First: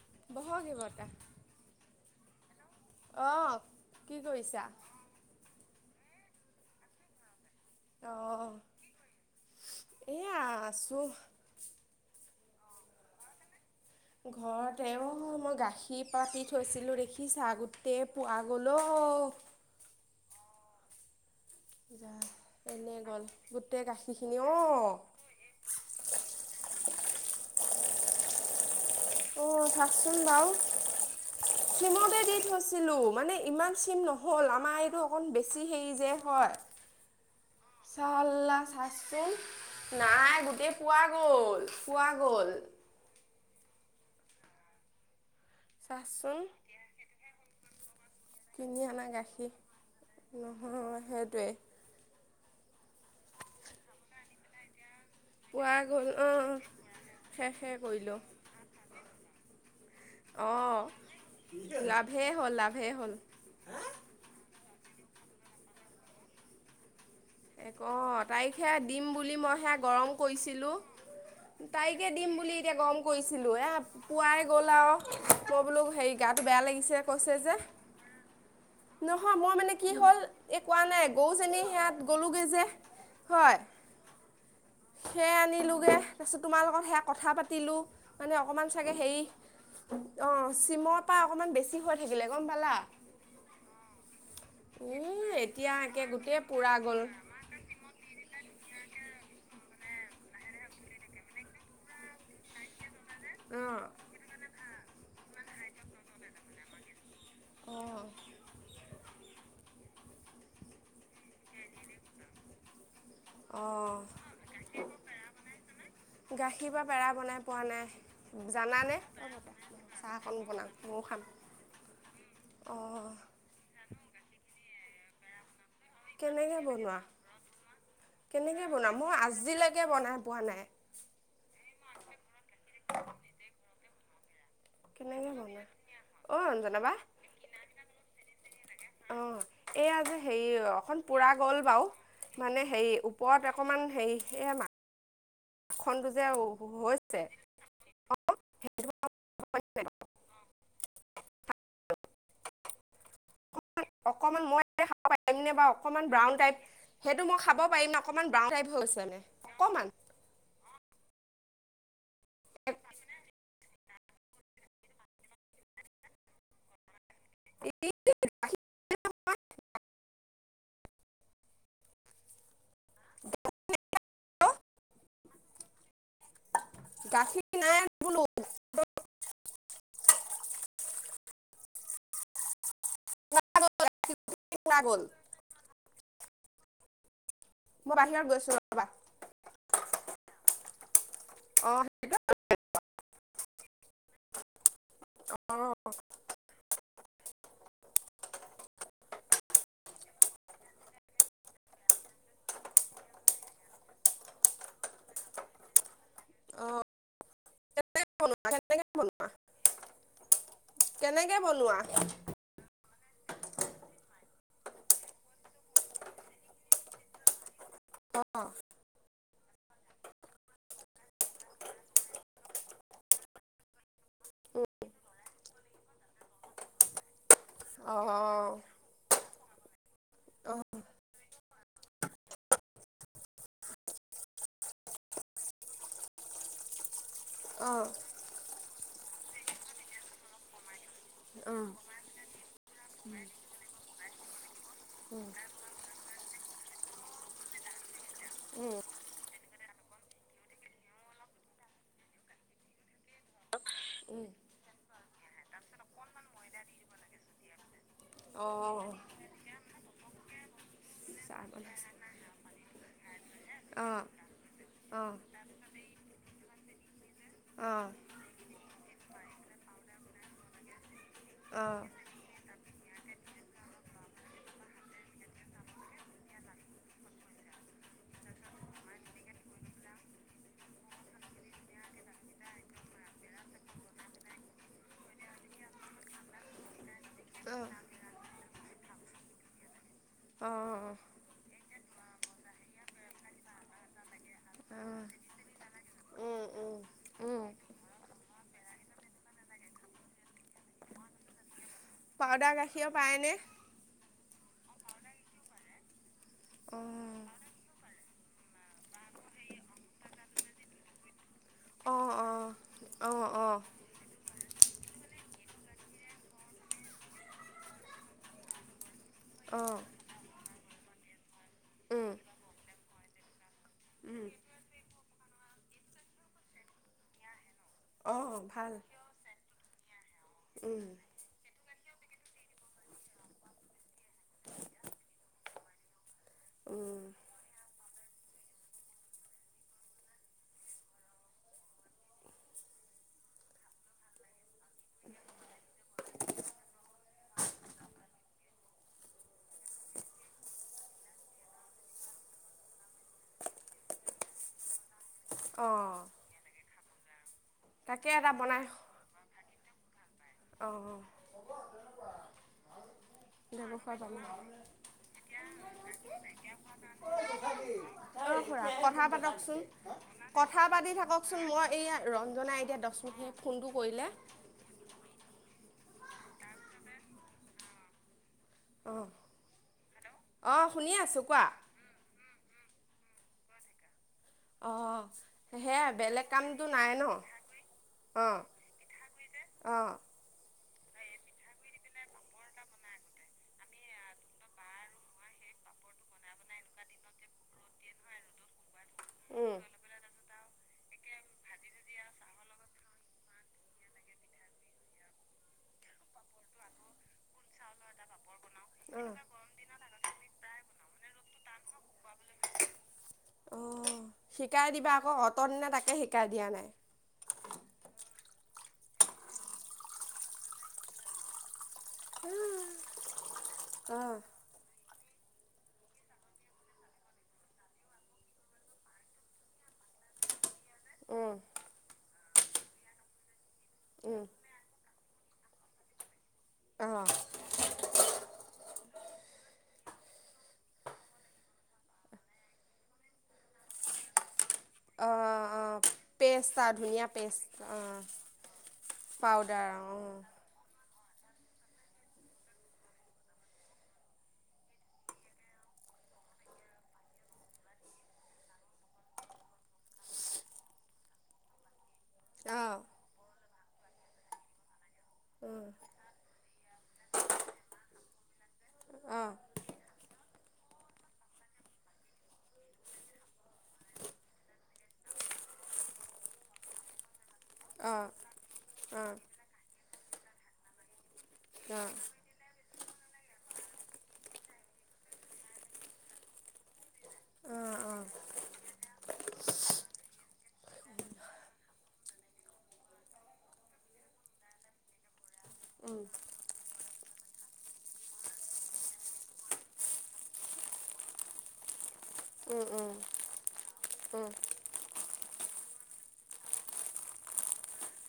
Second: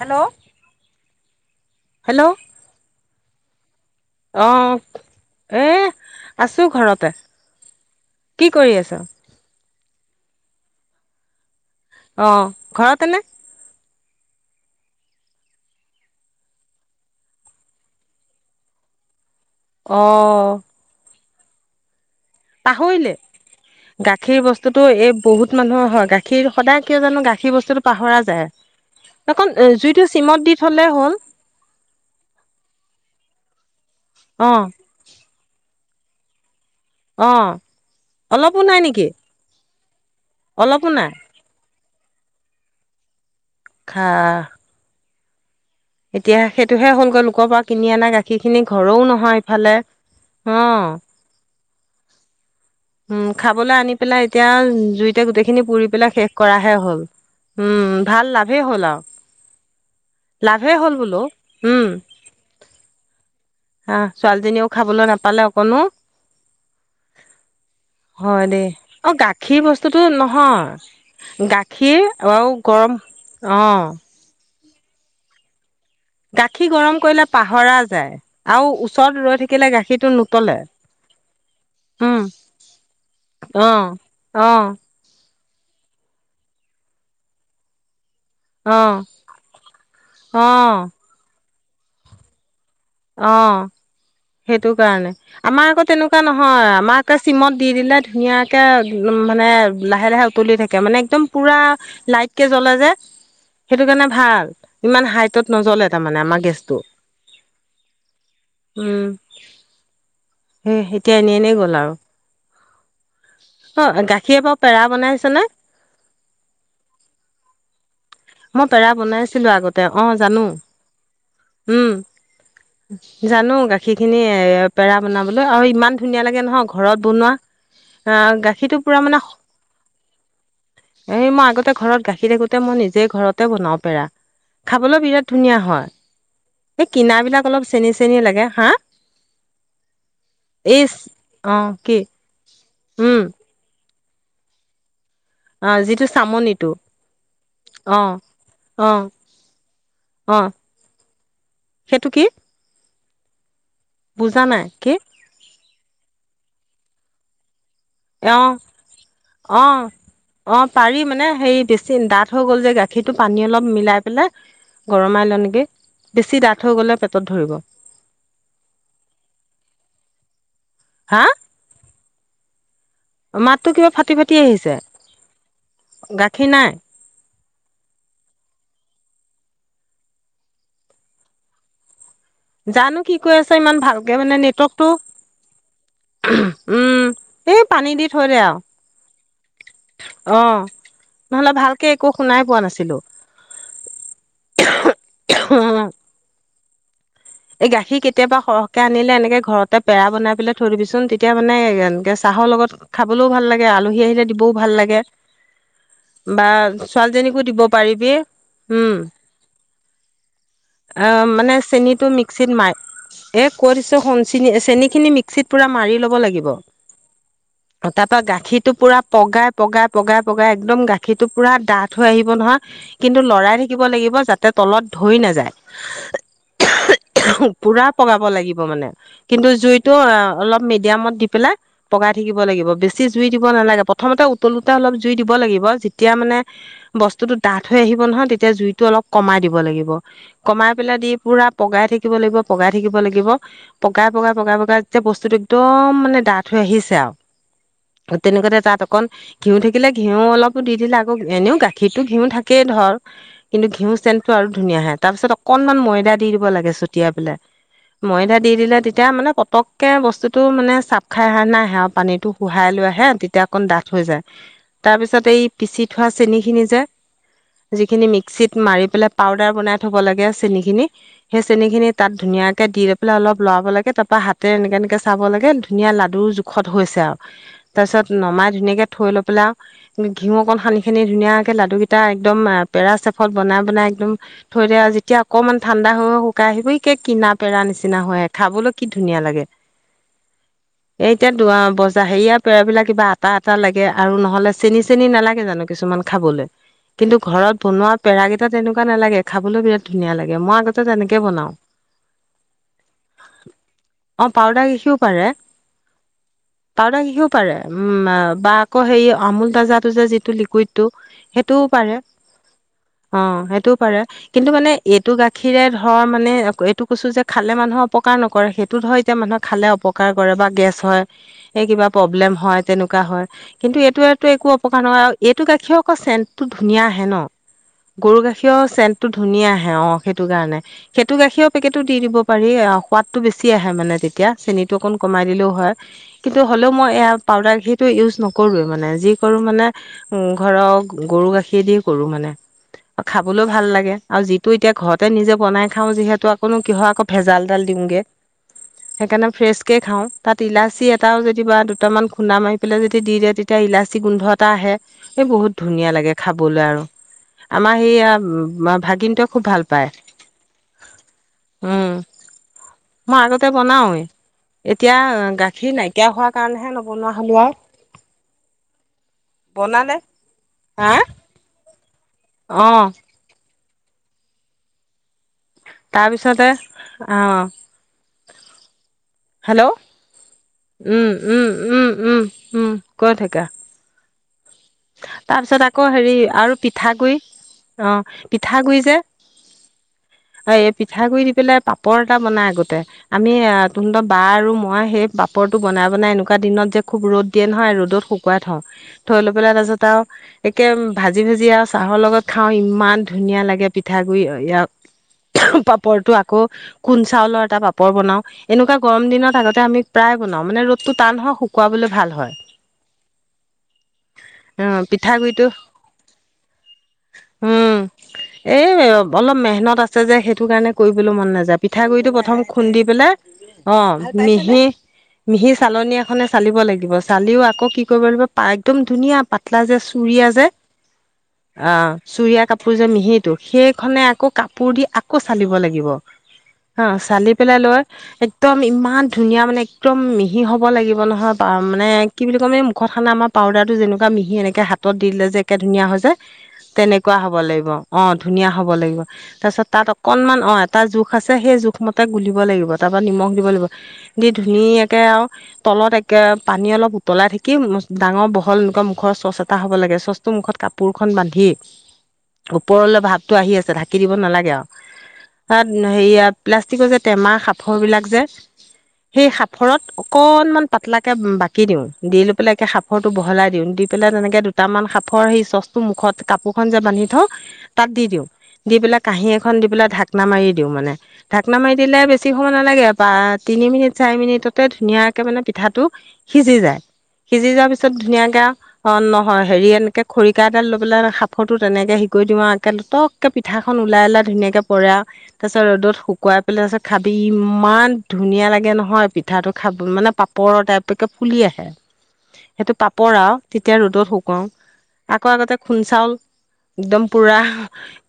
Hello. বহগিবটা [unintelligible] hello, অ'। আহ, এ, আছো ঘৰতে। কি অঁ কৰি আছ? এয়া আছো। অ', ঘৰতেনে? ঘৰতে এ, অ', মই গাখীৰ পাতি থৈছিলো দেখিছা গোটেই পোৱা গলো অ',। অ'। পাহৰিলে [inaudible] গাখীৰ বস্তুতটো অ' এই বহুত মানুহৰ হয় গাখীৰ সদায় কিয় জানো গাখীৰ বস্তুটো পাহৰা অ' যায় জুইটো চাচোন বাৰু চিমত দি থলে হ'ল চিমতে দি থৈছিলো, মানে ইমান চিম নহল অ আমাৰ এইটো অকন বেছি। সেই যে হয় অ চাললা অলপো নাই নেকি চাইচোন নাই গোটেই অলপো পোৰা নাই গ'ল, পোৰা গ'ল। খা এতিয়া চাচোন সেইটোহে হ'ল গৈ লোকৰ পৰা কিনি আনা গাখীৰ সেইখিনি কিনি ঘৰও অনা নহয় গাখীৰ ইফালে অ, '। নহয় সেইটোৱে উম, খাবলৈ আনি পেলাই এতিয়া জুইত এতিয়া গোটেইখিনি পোৱা পুৰি গ'ল পেলাই শেষ অঁ কৰাহে হ'ল। শেষে উম, কৰিলোঁ ভাল লাভেই হ'ল আৰু। লাভে অঁ হ'ল বোলো উম, লাভেই হ'ল লাভেই হ'ল হ ছোৱালীজনীয়েও খাবলৈ নাপালে অকনো এক অঁ হয়, তাইক দেই। সেয়া দিম অ, বুলি মই গাখীৰ সেয়া বস্তুতটো গৰম নহয় কৰিছিলোঁ গাখীৰ তাইকে দিম আৰু বুলি এতিয়া গৰম গম কৰিছিলো অ এ পুৱাই গ'ল আৰু মবোলো গাখীৰ গৰম কৰিলে পাহৰা যায় আৰু ওচৰত ৰৈ থাকিলে গাখীৰটো নুতলে। গৰু চেনি সেইয়া উম গলোগৈ যে হয় অ অ সেইয়া কিনিলোগে তাৰপিছত তোমাৰ লগত সেয়া কথা পাতিলো মানে অকমান অ চাগে হেৰি, অ',, চিমৰ পৰা অকমান বেছি হৈ থাকিলে গম পালা অ', সেইটো উম, কাৰণে আমাৰ এতিয়া আকৌ একে তেনেকুৱা গোটেই নহয় পুৰা গ'ল আমাৰ চিমত দি দিলে ধুনীয়াকে মানে এ লাহে লাহে উতলি থাকে মানে একদম পুৰা লাইট কে জ্বলে যে সেইটো অ'। কাৰণে ভাল ইমান হাইটত নজ্বলে তাৰমানে আমাৰ গেছটো অ'। উম। সেই এতিয়া এনেই এনেই গ'ল আৰু অ', গাখীৰে বাৰু পেৰা বনাইছ নে? গাখীৰৰ পৰা পেৰা বনাই পোৱা নাই। মই পেৰা জানানে বনাইছিলো আগতে অ চাহ জানো অকন বনাওক ময়ো খাম। উম। অ', জানো গাখীৰ খিনি এ পেৰা বনাবলৈ আও ইমান ধুনীয়া লাগে নহয় ঘৰত বনোৱা আহ কেনেকে গাখীৰটো বনাম পুৰা মই মানে আজিলৈকে বনাই পোৱা নাই এই মই আগতে ঘৰত গাখীৰ থাকোতে মই নিজে ঘৰতে বনাও পেৰা খাবলৈ বিৰাট কেনেকে ধুনীয়া বনোৱা? অ', অঞ্জনা হয় এই বা কিনাবিলাক অলপ চেনী চেনী লাগে হা অ এইয়া যে হেৰি এই অকন পুৰা অ গল বাও কি মানে হেৰি উম ওপৰত অকমান [unintelligible] আমাৰ অ' যিটো চামনিটো। হৈছে অ'! অ', অ', সেইটো কি? বুজা অকমান নাই মই কি খাব পাৰিম নে বাও, অকমান ব্ৰাউন টাইপ সেইটো মই খাব পাৰিম অকণমান ব্ৰাউন অ', টাইপ হৈছে মানে অকণমান অ', অ', পাৰি মানে হেৰি বেছি দাঠ হৈ গ'ল যে গাখীৰটো পানী অলপ মিলাই পেলাই গৰমাই ল' নেকি। বেছি ডাঠ হৈ গ'লে পেট ত'ত ধৰিব, হা? মাততো কিবা ফাটি ফাটি আহিছে গাখীৰ নাই। গাখীৰ নাই বোলো। [inaudible] জানো কি কৈ আছে, ইমান ভালকে মানে ওলাই গ'ল নেটৱৰ্কটো। উম! এই মই পানী দি বাহিৰত থৈ দে গৈছোঁ ৰ'বা আৰু। অ'! নহ'লে অঁ ভালকে একো সেইটো শুনাই পোৱা নাছিলো। অ'। এই গাখীৰ কেতিয়াবা সৰহকে আনিলে এনেকে ঘৰতে পেৰা বনাই পেলাই থৈ দিবিচোন। তেতিয়া মানে এনেকে চাহ হ লগত খাবলৈও ভাল লাগে, আলহী আহিলে দিবও ভাল লাগে। বা ছোৱালীজনীকো দিব কেনেকৈ পাৰিবি। বনোৱা কেনেকৈ উম, বনোৱা অ' কেনেকৈ মানে বনোৱা চেনিটো মিক্স ক্সিত মাৰ, এ কৈ দিছো শুন! চেনি চেনি খিনি মিক্সিত পুৰা মাৰি ল'ব লাগিব। তাৰ পৰা অঁ গাখীৰটো পুৰা পগাই পগাই পগাই পগাই একদম গাখীৰটো পুৰা ডাঠ হৈ আহিব নহয়, কিন্তু লৰাই থাকিব লাগি গিব, যাতে তলত ধৰি নাযায়। পুৰা অঁ পগাব লাগিব মানে, কিন্তু জুইটো অলপ মিডিয়ামত দি পেলাই পগাই থাকিব লাগিব, বেছি জুই দিব নালাগে। প্ৰথমতে উতলোতে অলপ জুই দিব লাগিব। যেতিয়া মানে বস্তু স্তুটো ডাঠ অঁ হৈ আহিব নহয় তেতিয়া জুইতো অলপ কমাই দিব লাগিব। কমাই পেলাই দি পুৰা অঁ পগাই থাকি কিব লাগিব পগাই থাকিব লাগিব পগাই পগাই পগাই পগাই যেতিয়া বস্তুতটো একদম মানে ডাঠ হৈ আহিছে আৰু। অ'। তেনেকুৱাতে তাত অকন ঘিউ থাকিলে ঘিউ অলপো দি দিলে আকৌ এনেও গাখীৰতো ঘিউ থাকেই। ধৰ কিন্তু ঘিউ চেন্ট টো আৰু ধুনীয়া আহে তাৰ পিছত অকনমান ময়দা দি দিব লাগে চতি [unintelligible] পেলাই ময়দা অঁ অঁ দি দিলে তেতিয়া মানে পটককে বস্তুটো মানে চাপ খাই আহা চাহ নিচিনা আহে, আৰু বনাইছে পানীটো শোহাই লৈ আহে। তেতিয়া অকণ ডাঠ অঁ হৈ যায়, তাৰ অঁ পিছত এই পিচি থোৱা চেনি খিনি যে। অঁ যিখিনি মিক্সিত মাৰি পেলাই পাউদ দাৰ বনাই থব লাগে চেনীখিনি হে চেনীখিনি তাত ধুনীয়াকৈ দি পেলাই অলপ লৰাব লাগে তাপা হাতে এনেকে এনেকে চাব লাগে ধুনীয়া লাডু জোখত হৈছে আও তাৰ পিছত নমাই ধুনীয়াকে থৈ লৈ পেলাই ঘিউ অকন সানি খিনি ধুনীয়াকে লাডুকেইটা একদম পেড়া চেপত বনাই বনাই একদম থৈ দে আও যেতিয়া অকনমান ঠাণ্ডা হৈ হৈ একে কিনা পেৰা অঁ নিচিনা হয় খাবলৈ কি ধুনীয়া লাগে অঁ অঁ এ এতিয়া বজাৰ হেৰিয়াৰ পেৰা বিলাক কিবা আটা আটা লাগে আৰু নহয় নহলে চেনি চেনি নালাগে জানো কিছুমান খাবলৈ অঁ কিন্তু ঘৰত বনোৱা পেৰা কেইটা তেনেকা নালাগে খাবলৈ বিৰাট ধুনীয়া লাগে মই আগতে তেনেকে বনাও পাউদাৰ গাখীৰ পায়নে অ পাউদাৰ গাখীৰো পাৰে পাউদাৰ গাখীৰ অঁ পাৰে উম বা আকৌ হে আমুল তাজাটো যে যিটো লিকুইড টো, সেইটোও পাৰে অঁ অঁ অ অঁ অঁ সেইটোও পাৰে কিন্তু মানে এইটো গাখীৰে ধৰ মানে এইটো কৈছো যে খালে মানুহৰ অপকাৰ নকৰে সেইটো ধৰ তেতিয়া মানুহে খালে অঁ অপকাৰ কৰে বা গেছ হয় এই কিবা উম প্ৰব্লেম হয় তেনেকুৱা হয়, কিন্তু এইটোটো একো অপকাৰ নহয় আৰু এইটো গাখীৰ আকৌ চেণ্টতটো ধুনীয়া আহে ন'। গৰু অঁ গাখীৰ ভাল চেণ্টটো ধুনীয়া আহে অ সেইটো কাৰণে উম সেটো গাখীৰ পেকেটো দি দিব পাৰি অ', সোৱাদটো বেছি আহে মানে তেতিয়া চেনিতটো অকণ কমাই দিলেও হয়। কিন্তু হ'লেও মই উম এয়া পাউদাৰ টো ইউজ নকৰোৱে মানে যি কৰো মানে উম ঘৰক গৰু গাখীৰ দি কৰো মানে খাবলৈও ভাল লাগে আৰু যিটো এতিয়া ঘৰতে নিজে বনাই খাওঁ যিহেতু আকৌনো কিহৰ আকৌ ভেজালডাল দিওঁগে। সেইকাৰণে ফ্ৰেচ কে খাওঁ তাত ইলাচি এটাও যদি বা দুটামান খুন্দা মাৰি পেলাই যদি দি দিয়ে তেতিয়া ইলাচি গোন্ধ এটা আহে এই বহুত ধুনীয়া অঁ লাগে খাবলৈ আৰু। আমাৰ তাকে এটা সেইয়া ভাগিনটোৱে খুব ভাল পায়। অ'। অ'। মই আগতে বনাওৱে এতিয়া গাখীৰ নাইকিয়া হোৱাৰ কাৰণেহে নবনোৱা হ'লো আৰু। কথা পাতকচোন বনালে কথা হা পাতি থাককচোন মই এয়া ৰঞ্জনাই অ এতিয়া দহ মিনিট ফোনটো কৰিলে তাৰপিছতে, অ'। অঁ হেল্ল' অঁ শুনি আছোঁ উম কোৱা উম উম উম কোৱা থাকা। অঁ তাৰপিছত আকৌ সেয়াই হেৰি বেলেগ আৰু কামটো নাই ন পিঠাগুড়ি অ', পিঠাগুৰি যে অ'। পিঠা গুৰি দি পেলাই পাপৰ এটা বনাই আগতে আমি তুহতৰ বা আৰু মই সেই পাপৰটো বনাই ব বানে এনেকুৱা দিনত যে খুব ৰ'দ দিয়ে নহয় ৰ'দত শুকুৱাই থওঁ থৈ ল পেলা উম তাৰ পিছত আৰু একে ভাজি ভাজি আৰু চাহৰ লগত খাও ইমান ধুনীয়া লাগে পিঠাগুড়ি। ইয়াৰ পাপৰটো আকৌ কোন চাউলৰ এটা পাপৰ বনাওঁ। এনেকুৱা গৰম অঁ দিনত আগতে আমি প্ৰায় বনাওঁ মানে ৰ'দতটো টান হ হয় শুকুৱালৈ ভাল হয়। অঁ অ শিকাই দিবা আকৌ পিঠাগুৰিটো অটদিনে তাকে শিকাই দিয়া নাই। এ অলপ মেহনত আছে যে সেইটো কাৰণে কৰিবলৈ মন নাযায় পিঠাগুড়িটো প্ৰথম খুন্দি পেলাই অ', অঁ মিহি। মিহি চালনী এখনে চালিব লাগিব চালিও আকৌ কি কৰিব লাগিব পাক একদম ধুনীয়া পাতলা যে চুুৰিয়া যে অ' চুুৰিয়া কাপোৰ যে মিহিটো। সেইখনে অঁ আকৌ কাপোৰ দি আকৌ চালিব লাগিব। অ অঁ চালি পেলাই লৈ একদম ইমান ধুনীয়া মানে একদম মিহি হ'ব লাগিব নহয় মানে কি বুলি ক'ম এই মুখত হানা আমা পাউদাৰো যেনেকুৱা মিহি এনেক হাতত দিলে যে অঁ একে অঁ ধুনীয়া হৈ যায় পেষ্ট আৰু ধুনীয়া তেনেকুৱা হ'ব পেষ্ট লাগিব অঁ অ', ধুনীয়া হ'ব লাগিব তাৰ পাউদাৰ তাত অঁ অকণমান অ', এটা জোখ জোখ আছে সেই জোখমতে গুলিব লাগিব তাৰ পৰা নিমখ দিব লাগিব, দি ধুনীয়াকে আৰু তলত কে পানী অলপ উতলাই থাকিম ডাঙৰ বহল এনেকুৱা মুখৰ চচ এটা হ'ব লাগে চচটো মুখত কাপোৰখন বান্ধি অঁ ওপৰলৈ ভাৱটো আহি আছে ঢাকি দিব নালাগে আৰু। তাত হেৰিয়া প্লাষ্টিকৰ যে টেমা সাফৰ বিলাক যে সেই অঁ সাফৰত অকনমান পাতলাকে বাকি দিও, দি লৈ পেলাই একে সাফ সাফৰটো বহলাই দিওঁ। দি পেলাই তেনেকে দুটামান সাফৰ সেই চচটো মুখত কাপোৰখন যে বান্ধি থওঁ তাত দি অঁ দিওঁ, দি পেলাই অঁ কাঁহী এখন দি পেলাই ঢাকনা মাৰি দিওঁ মানে ঢাকনা মাৰি অঁ দিলে বেছি সময় নালাগে আ বা তিনি মিনিট চাৰি মিনিটতে ধুনীয়াকে মানে পিঠাটো সিজি যায়। সিজি যোৱাৰ অঁ পিছত পিছত অঁ ধুনীয়াকে আও, অ', নহয় হেৰি এনেকে খৰিকা এডাল লৈ পেলাই সাঁফৰটো তেনেকে হেই কই দিওঁ আও এনে পটকে পিঠাখন ওলাই-ওলাই ধুনীয়াকে পৰে আৰু তাপিছত ৰ'দত শুকুৱাই পেলাই তাছত খাফ ইমান ধুনীয়া লাগে নহয় পিঠাটো খাব, মানে পাপৰৰ টাইপ একে ফুলি আহে। উম সেইটো উম পাপৰ আৰু তেতিয়া ৰ'দত উম শুকুৱাওঁ। আকৌ আগতে খুন চাউল একদম পুৰাহ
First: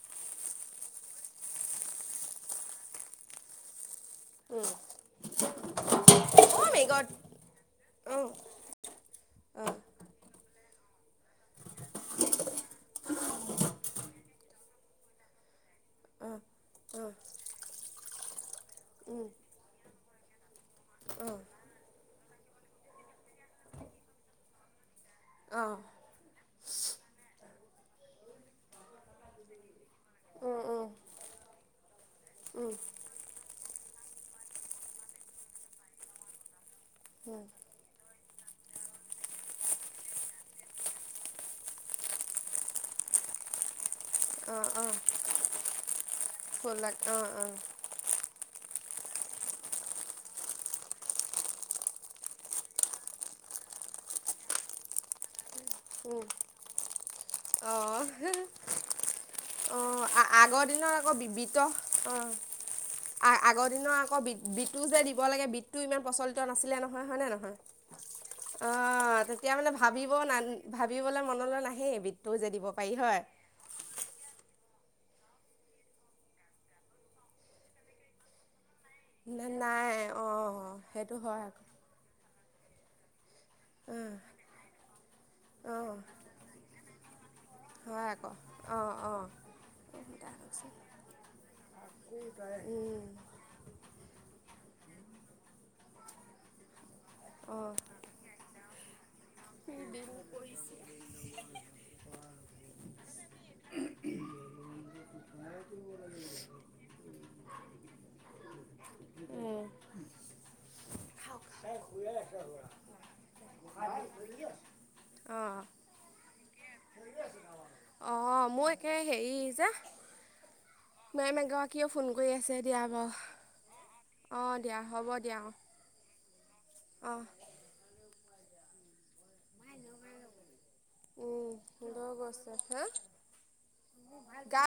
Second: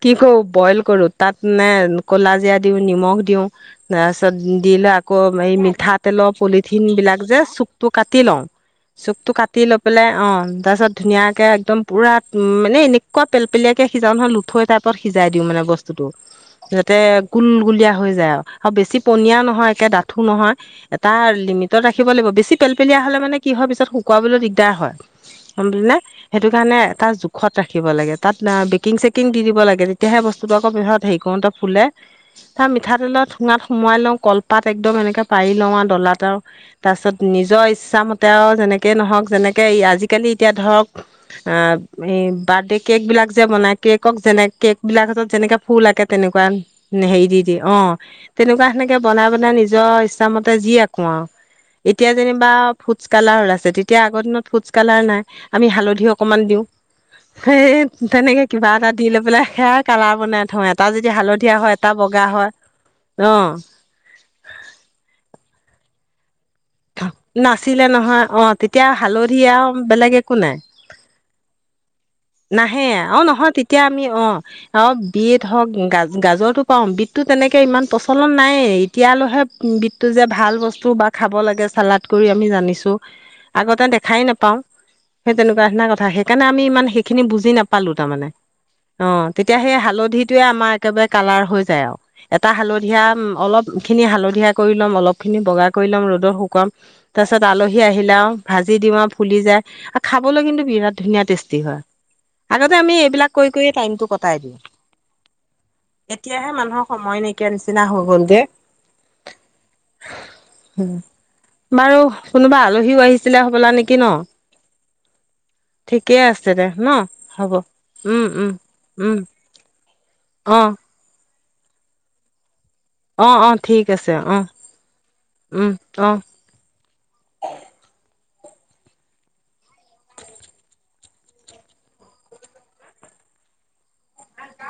কি কও, বইল কৰো, তাত নে কলাজিৰা দিও, নিমখ দিওঁ তাৰ পিছত দিলে আকৌ এই মিঠাতেলৰ পোলিত অ' মাই গড ঠিনবিলাক যে চুকটো কাটি অঁ লওঁ। চুক টো কাটি অঁ লৈ পেলাই অ', তাৰপিছত ধুনীয়াকে একদম পুৰা মানে এনেকুৱা পেলপেলিয়া কে সিজাও নহ লুঠৈ টাইপত খিজাই দিওঁ মানে বস্তুটো। অঁ যাতে অঁ গুলগুলিয়া হৈ যায় আও, আৰু বেছি পনি উম নিয়া নহয়, একে দাঠো নহয়, এটা লিমিটত ৰাখিব লাগিব। বেছি পেলপেলিয়া হ'লে মানে কি হয় পিছত শুক খোৱালৈ দিগদাৰ হয় গম অঁ পালি নে? সেইটো কাৰণে এটা জোখত ৰাখিব লাগে। তাত বেকিং-চেকিং দি দিব লাগে, তেতিয়াহে বস্তুটো উম আকৌ উম পিছত হেৰি কও [unintelligible] ফুলে তাৰ মিঠাতেলৰ ঠুঙাত সোমোৱাই লওঁ কলপাত একদম এনেকে পাৰি লওঁ আৰু ডলাত আৰু। তাছত নিজৰ ইচ্ছামতে আৰু যেনেক কে ন'হক, যেনেকে এই আজিকালি এতিয়া ধৰক আ, হেই, বাৰ্থডে কেক বিলাক যে বনাই কেকক, যেনে অঁ কেক অঁ বিলাকত যেনেকে ফুল আঁকে তেনেকুৱা ফুলাক নে অঁ হেৰি দি অঁ যিয়ে, অ', তেনেকুৱা সেনেকে এতিয়া বনাই বনাই নিজৰ ইচ্ছামতে যি আঁকো আৰু, এতিয়া যেনিবা ফুডচ কালাৰ ওলাইছে। যে তেতিয়া আগৰ দিনত ফুডচ কালাৰ নাই। আমি হালধি উম অকণমান দিওঁ। অঁ সেই তেনেকে কিবা এটা দি লৈ পেলাই সেয়া অঁ কালাৰ বনাই থওঁ, আগৰ দিনৰ এটা যদি হালধীয়া হয় এটা বগা হয়। অ আ-আগৰ দিনৰ আকৌ বি-বিতটো যে দিব লাগে বিতটো ইমান প্ৰচলিত নাছিলে নহয়। হয় নে নহয়? নাছিলে নহয় অ তেতিয়া অ', হালধি তেতিয়া আৰু মানে ভাবিব বেলেগ একো নাই না-ভাবিবলৈ মনলৈ নাহেই এবিধ নাহে। অ', নহয়, তেতিয়া আমি অ' অ', বিত হওঁক গাজ-গাজৰটো কম বিতটো তেনেকে ইমান প্ৰচলন নায়েই। তিয়ালৈহে না নাই বিতটো যে ভাল অঁ বস্তু বা সেইটো খাব হয় আকৌ লাগে চালাদ কৰি আমি জানিছো। আগতে অঁ দেখাই নাপাওঁ, সেই তেনেকুৱা নিচিনা অঁ কথা। সেইকাৰণে আমি ইমান শিক্ষ খিনি বুজি নাপালো হয় তাৰমানে। আকৌ অঁ অ' অঁ তেতিয়া সেই হালধিটোৱে আমাৰ একেবাৰে কালাৰ হৈ যায় আও এটা হালধীয়া উম অলপ ইখিনি হালধীয়া কৰি লম, অলপ খিনি বগা কৰি ল'ম। ৰ'দৰ শুকোৱাম, তাৰ পিছত অঁ আলহী আহিলে আও ভাজি দিওঁ আৰু ফুলি যায় আৰু খাবলৈ কিন্তু বিৰাট ধুনীয়া টেষ্টি হয়। আগতে আমি এইবিলাক কৈ কৈয়ে টাইমটো কটাই দিওঁ। এতিয়াহে মানুহৰ সময় নাইকিয়া নিচিনা হৈ গ'ল গে। উম বাৰু কোনোবা আলহীও আহিছ আছিলে হ'বলা নেকি ন? অঁ ঠিকেই আছে দে। ন, হ'ব। উম, অঁ উম, মোৰ একে উম, হেৰি যে অ'। মেম এগৰাকীয়ে ফোন কৰি আছে দিয়া বাৰু অ', অ', ঠিক আছে। অ', অঁ দিয়া উম, অ'। অ'। [inaudible] উম, লৈ গৈছে হা, গাত